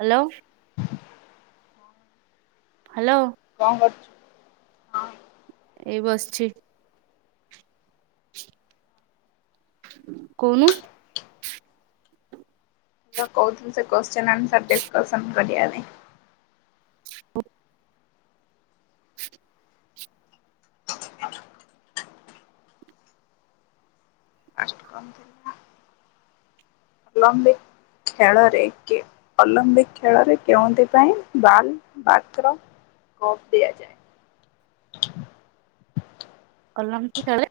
Hello. Hello କଣ କରୁଛୁ? ଏଇ ବସିଛି। କଉନୁ। ଯୋ କହୁଥିଲ ସେ କୋଶ୍ଚେନ୍ ଆନ୍ସର୍ ଡିସକସନ୍ କରିବା ପାଇଁ। ଉ ଫାଷ୍ଟ ଲମ୍ବି ଖେଳରେ କେ ଅଲମ୍ପିକ ଖେଳରେ କେଉଁଥିପାଇଁ ବାଲ ବାତ୍ର କପ୍ ଦିଆଯାଏ। ଅଲିମ୍ପିକ ଖେଳରେ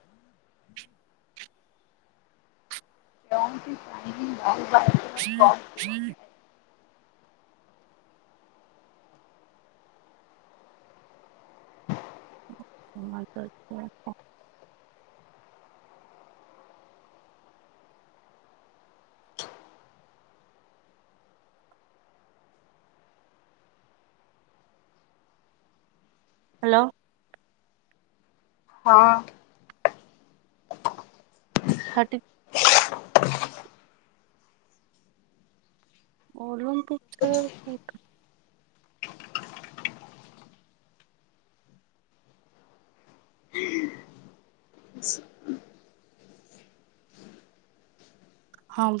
କେଉଁଥିପାଇଁ ବାଲ ୍ରୀଂ ୍ରୀ [unintelligible] ହ୍ୟାଲୋ। ହଁ। ଥାର୍ଟି ଅଲମ୍ପିକ୍ ଖେଳ କୋଉଠା? ହଁ ବ